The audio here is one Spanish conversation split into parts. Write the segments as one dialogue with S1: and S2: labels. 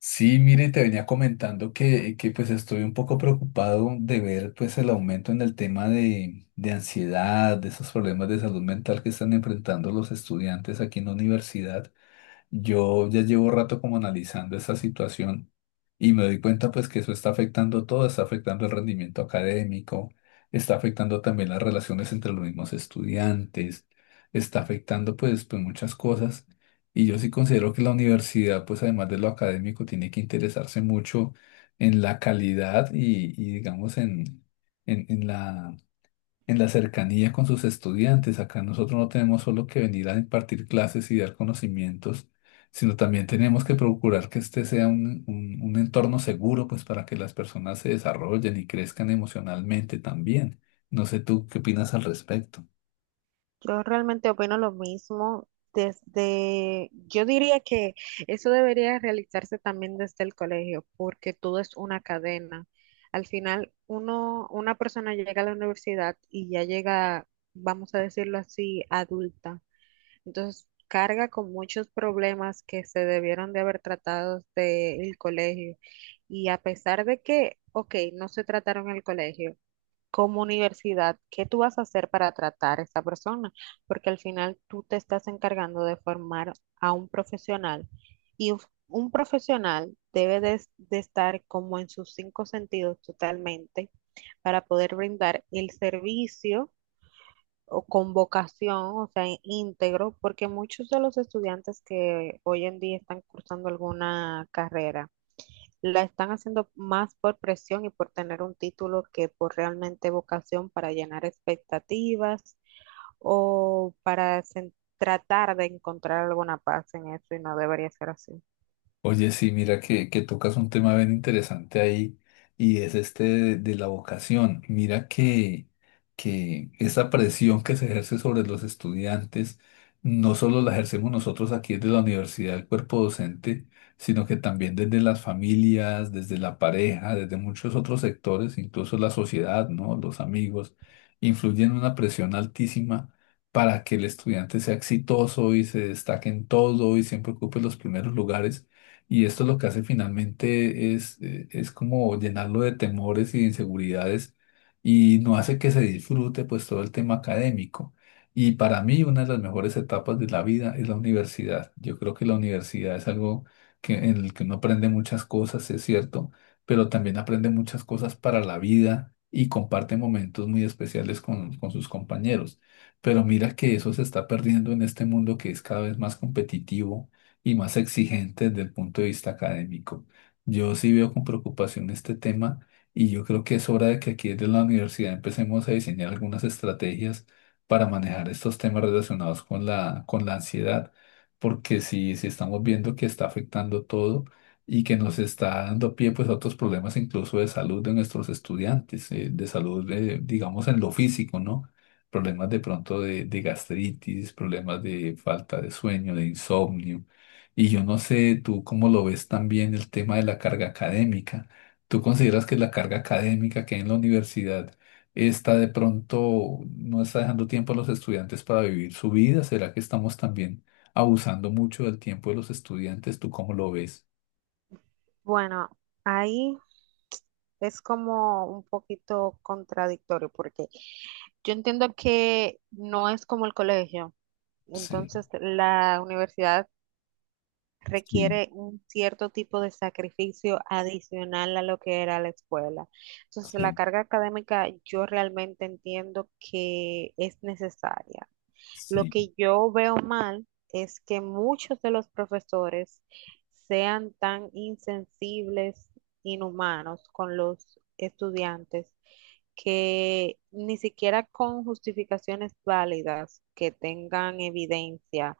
S1: Sí, mire, te venía comentando que pues estoy un poco preocupado de ver pues el aumento en el tema de ansiedad, de esos problemas de salud mental que están enfrentando los estudiantes aquí en la universidad. Yo ya llevo rato como analizando esa situación y me doy cuenta pues que eso está afectando todo, está afectando el rendimiento académico, está afectando también las relaciones entre los mismos estudiantes, está afectando pues muchas cosas y yo sí considero que la universidad pues además de lo académico tiene que interesarse mucho en la calidad y digamos en, en la en la cercanía con sus estudiantes. Acá nosotros no tenemos solo que venir a impartir clases y dar conocimientos, sino también tenemos que procurar que este sea un entorno seguro, pues para que las personas se desarrollen y crezcan emocionalmente también. No sé tú qué opinas al respecto.
S2: Yo realmente opino lo mismo. Yo diría que eso debería realizarse también desde el colegio, porque todo es una cadena. Al final, una persona llega a la universidad y ya llega, vamos a decirlo así, adulta. Entonces, carga con muchos problemas que se debieron de haber tratado desde el colegio. Y a pesar de que, ok, no se trataron en el colegio como universidad, ¿qué tú vas a hacer para tratar a esa persona? Porque al final tú te estás encargando de formar a un profesional y un profesional debe de estar como en sus cinco sentidos totalmente para poder brindar el servicio o con vocación, o sea, íntegro, porque muchos de los estudiantes que hoy en día están cursando alguna carrera, la están haciendo más por presión y por tener un título que por realmente vocación para llenar expectativas o para tratar de encontrar alguna paz en eso y no debería ser así.
S1: Oye, sí, mira que tocas un tema bien interesante ahí y es este de la vocación. Mira que esa presión que se ejerce sobre los estudiantes no solo la ejercemos nosotros aquí desde la universidad, el cuerpo docente, sino que también desde las familias, desde la pareja, desde muchos otros sectores, incluso la sociedad, ¿no? Los amigos, influyen una presión altísima para que el estudiante sea exitoso y se destaque en todo y siempre ocupe los primeros lugares. Y esto lo que hace finalmente es como llenarlo de temores y de inseguridades y no hace que se disfrute pues todo el tema académico. Y para mí una de las mejores etapas de la vida es la universidad. Yo creo que la universidad es algo que, en el que uno aprende muchas cosas, es cierto, pero también aprende muchas cosas para la vida y comparte momentos muy especiales con sus compañeros. Pero mira que eso se está perdiendo en este mundo que es cada vez más competitivo y más exigentes desde el punto de vista académico. Yo sí veo con preocupación este tema y yo creo que es hora de que aquí desde la universidad empecemos a diseñar algunas estrategias para manejar estos temas relacionados con la ansiedad, porque si estamos viendo que está afectando todo y que nos está dando pie pues a otros problemas incluso de salud de nuestros estudiantes, de salud, digamos, en lo físico, ¿no? Problemas de pronto de gastritis, problemas de falta de sueño, de insomnio. Y yo no sé tú cómo lo ves también el tema de la carga académica. ¿Tú consideras que la carga académica que hay en la universidad está de pronto, no está dejando tiempo a los estudiantes para vivir su vida? ¿Será que estamos también abusando mucho del tiempo de los estudiantes? ¿Tú cómo lo ves?
S2: Bueno, ahí es como un poquito contradictorio porque yo entiendo que no es como el colegio,
S1: Sí,
S2: entonces la universidad
S1: sí,
S2: requiere un cierto tipo de sacrificio adicional a lo que era la escuela. Entonces, la
S1: sí,
S2: carga académica yo realmente entiendo que es necesaria. Lo
S1: sí.
S2: que yo veo mal es que muchos de los profesores sean tan insensibles, inhumanos con los estudiantes, que ni siquiera con justificaciones válidas que tengan evidencia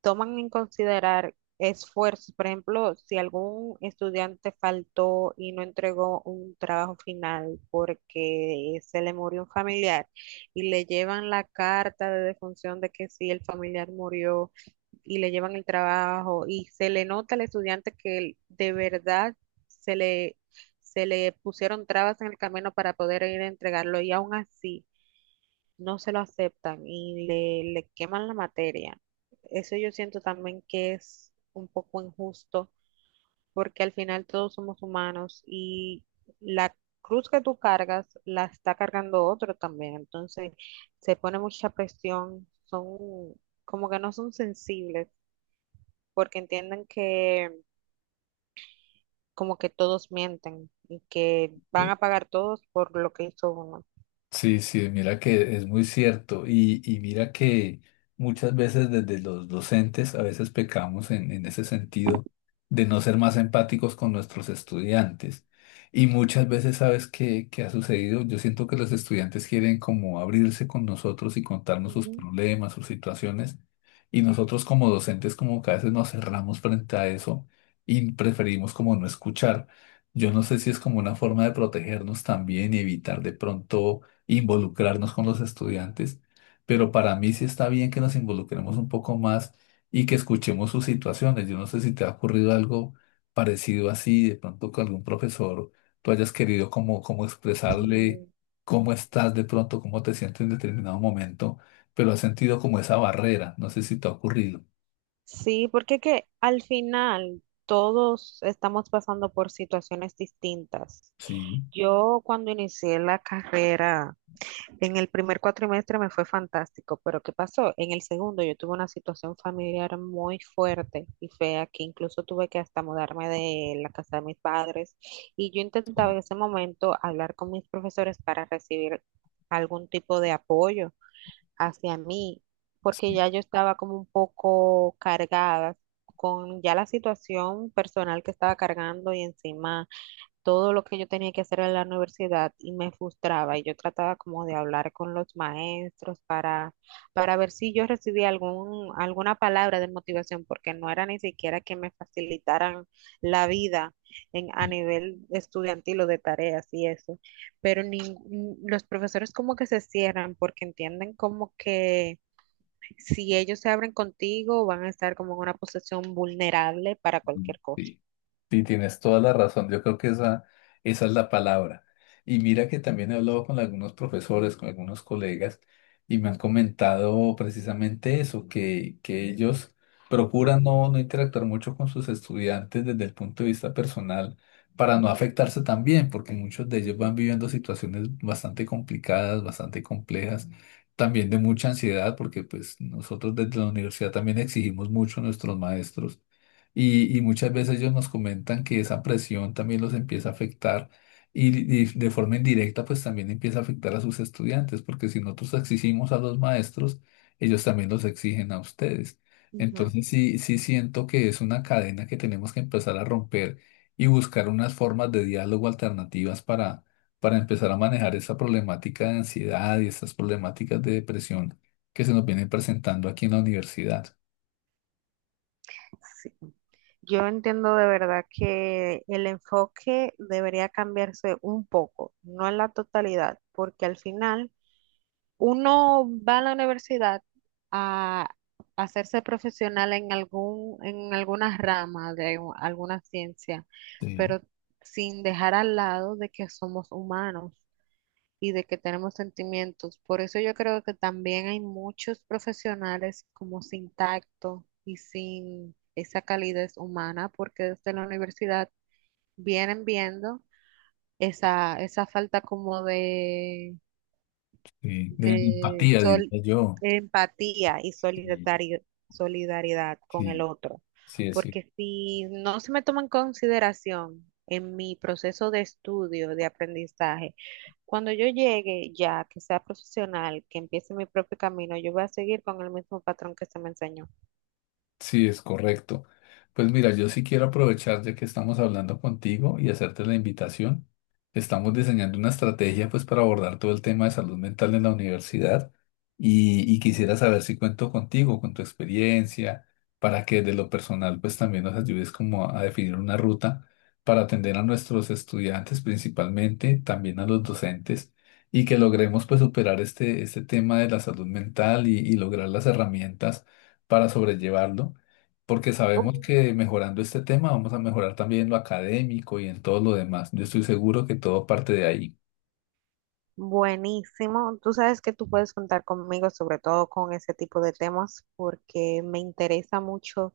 S2: toman en considerar esfuerzos. Por ejemplo, si algún estudiante faltó y no entregó un trabajo final porque se le murió un familiar y le llevan la carta de defunción de que sí, el familiar murió y le llevan el trabajo y se le nota al estudiante que él de verdad se le... se le pusieron trabas en el camino para poder ir a entregarlo y aún así no se lo aceptan y le queman la materia. Eso yo siento también que es un poco injusto porque al final todos somos humanos y la cruz que tú cargas la está cargando otro también. Entonces se pone mucha presión, son como que no son sensibles porque entienden que como que todos mienten y que van
S1: Sí.
S2: a pagar todos por lo que hizo uno.
S1: Sí, sí, mira que es muy cierto y mira que muchas veces desde los docentes a veces pecamos en ese sentido de no ser más empáticos con nuestros estudiantes. Y muchas veces, ¿sabes qué ha sucedido? Yo siento que los estudiantes quieren como abrirse con nosotros y contarnos sus
S2: Ujú.
S1: problemas, sus situaciones, y nosotros como docentes como que a veces nos cerramos frente a eso y preferimos como no escuchar. Yo no sé si es como una forma de protegernos también y evitar de pronto involucrarnos con los estudiantes, pero para mí sí está bien que nos involucremos un poco más y que escuchemos sus situaciones. Yo no sé si te ha ocurrido algo parecido así, de pronto con algún profesor, tú hayas querido como expresarle cómo estás de pronto, cómo te sientes en determinado momento, pero has sentido como esa barrera, no sé si te ha ocurrido.
S2: Sí, porque que al final todos estamos pasando por situaciones distintas.
S1: Sí,
S2: Yo cuando inicié la carrera, en el primer cuatrimestre me fue fantástico, pero ¿qué pasó? En el segundo yo tuve una situación familiar muy fuerte y fea que incluso tuve que hasta mudarme de la casa de mis padres y yo intentaba
S1: sí,
S2: en ese momento hablar con mis profesores para recibir algún tipo de apoyo hacia mí, porque
S1: sí,
S2: ya yo estaba como un poco cargada con ya la situación personal que estaba cargando y encima todo lo que yo tenía que hacer en la universidad y me frustraba y yo trataba como de hablar con los maestros para, ver si yo recibía alguna palabra de motivación, porque no era ni siquiera que me facilitaran la vida en, a nivel estudiantil o de tareas y eso, pero los profesores como que se cierran porque entienden como que si ellos se abren contigo van a estar como en una posición vulnerable para
S1: sí,
S2: cualquier cosa.
S1: sí. Sí, tienes toda la razón. Yo creo que esa es la palabra. Y mira que también he hablado con algunos profesores, con algunos colegas, y me han comentado precisamente eso, que ellos procuran no interactuar mucho con sus estudiantes desde el punto de vista personal para no afectarse también, porque muchos de ellos van
S2: Ujú,
S1: viviendo situaciones bastante complicadas, bastante complejas, también de mucha ansiedad, porque pues nosotros desde la universidad también exigimos mucho a nuestros maestros y muchas veces ellos nos comentan que esa presión también los empieza a afectar y de forma indirecta pues también empieza a afectar a sus estudiantes, porque si nosotros exigimos a los maestros, ellos también los exigen a ustedes.
S2: ujú.
S1: Entonces sí, sí siento que es una cadena que tenemos que empezar a romper y buscar unas formas de diálogo alternativas para empezar a manejar esa problemática de ansiedad y estas problemáticas de depresión que se nos vienen presentando aquí en la universidad.
S2: Yo entiendo de verdad que el enfoque debería cambiarse un poco, no en la totalidad, porque al final uno va a la universidad a hacerse profesional en en alguna rama alguna ciencia,
S1: Sí,
S2: pero sin dejar al lado de que somos humanos y de que tenemos sentimientos. Por eso yo creo que también hay muchos profesionales como sin tacto y sin esa calidez humana, porque desde la universidad vienen viendo esa falta como de
S1: sí, de
S2: de
S1: empatía, diría yo.
S2: empatía y
S1: Sí,
S2: solidaridad con el
S1: sí,
S2: otro.
S1: sí, sí.
S2: Porque si no se me toma en consideración en mi proceso de estudio, de aprendizaje, cuando yo llegue ya, que sea profesional, que empiece mi propio camino, yo voy a seguir con el mismo patrón que se me enseñó.
S1: Sí, es correcto. Pues mira, yo sí quiero aprovechar ya que estamos hablando contigo y hacerte la invitación. Estamos diseñando una estrategia pues para abordar todo el tema de salud mental en la universidad y quisiera saber si cuento contigo, con tu experiencia, para que de lo personal pues también nos ayudes como a definir una ruta para atender a nuestros estudiantes principalmente, también a los docentes y que logremos pues superar este, este tema de la salud mental y lograr las herramientas para sobrellevarlo, porque
S2: Uh,
S1: sabemos que mejorando este tema vamos a mejorar también lo académico y en todo lo demás. Yo estoy seguro que todo parte de ahí.
S2: Buenísimo. Tú sabes que tú puedes contar conmigo, sobre todo con ese tipo de temas, porque me interesa mucho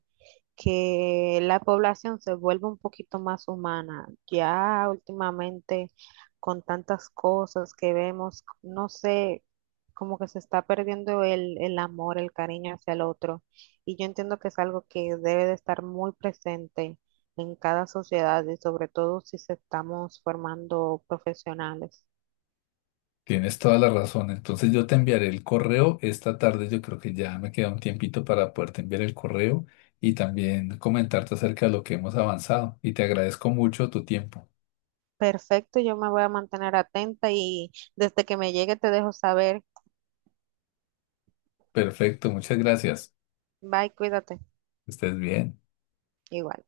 S2: que la población se vuelva un poquito más humana. Ya últimamente, con tantas cosas que vemos, no sé, como que se está perdiendo el amor, el cariño hacia el otro. Y yo entiendo que es algo que debe de estar muy presente en cada sociedad y sobre todo si se estamos formando profesionales.
S1: Tienes toda la razón. Entonces yo te enviaré el correo esta tarde. Yo creo que ya me queda un tiempito para poderte enviar el correo y también comentarte acerca de lo que hemos avanzado. Y te agradezco mucho tu tiempo.
S2: Perfecto, yo me voy a mantener atenta y desde que me llegue te dejo saber.
S1: Perfecto, muchas gracias.
S2: Bye, cuídate.
S1: Que estés bien.
S2: Igual.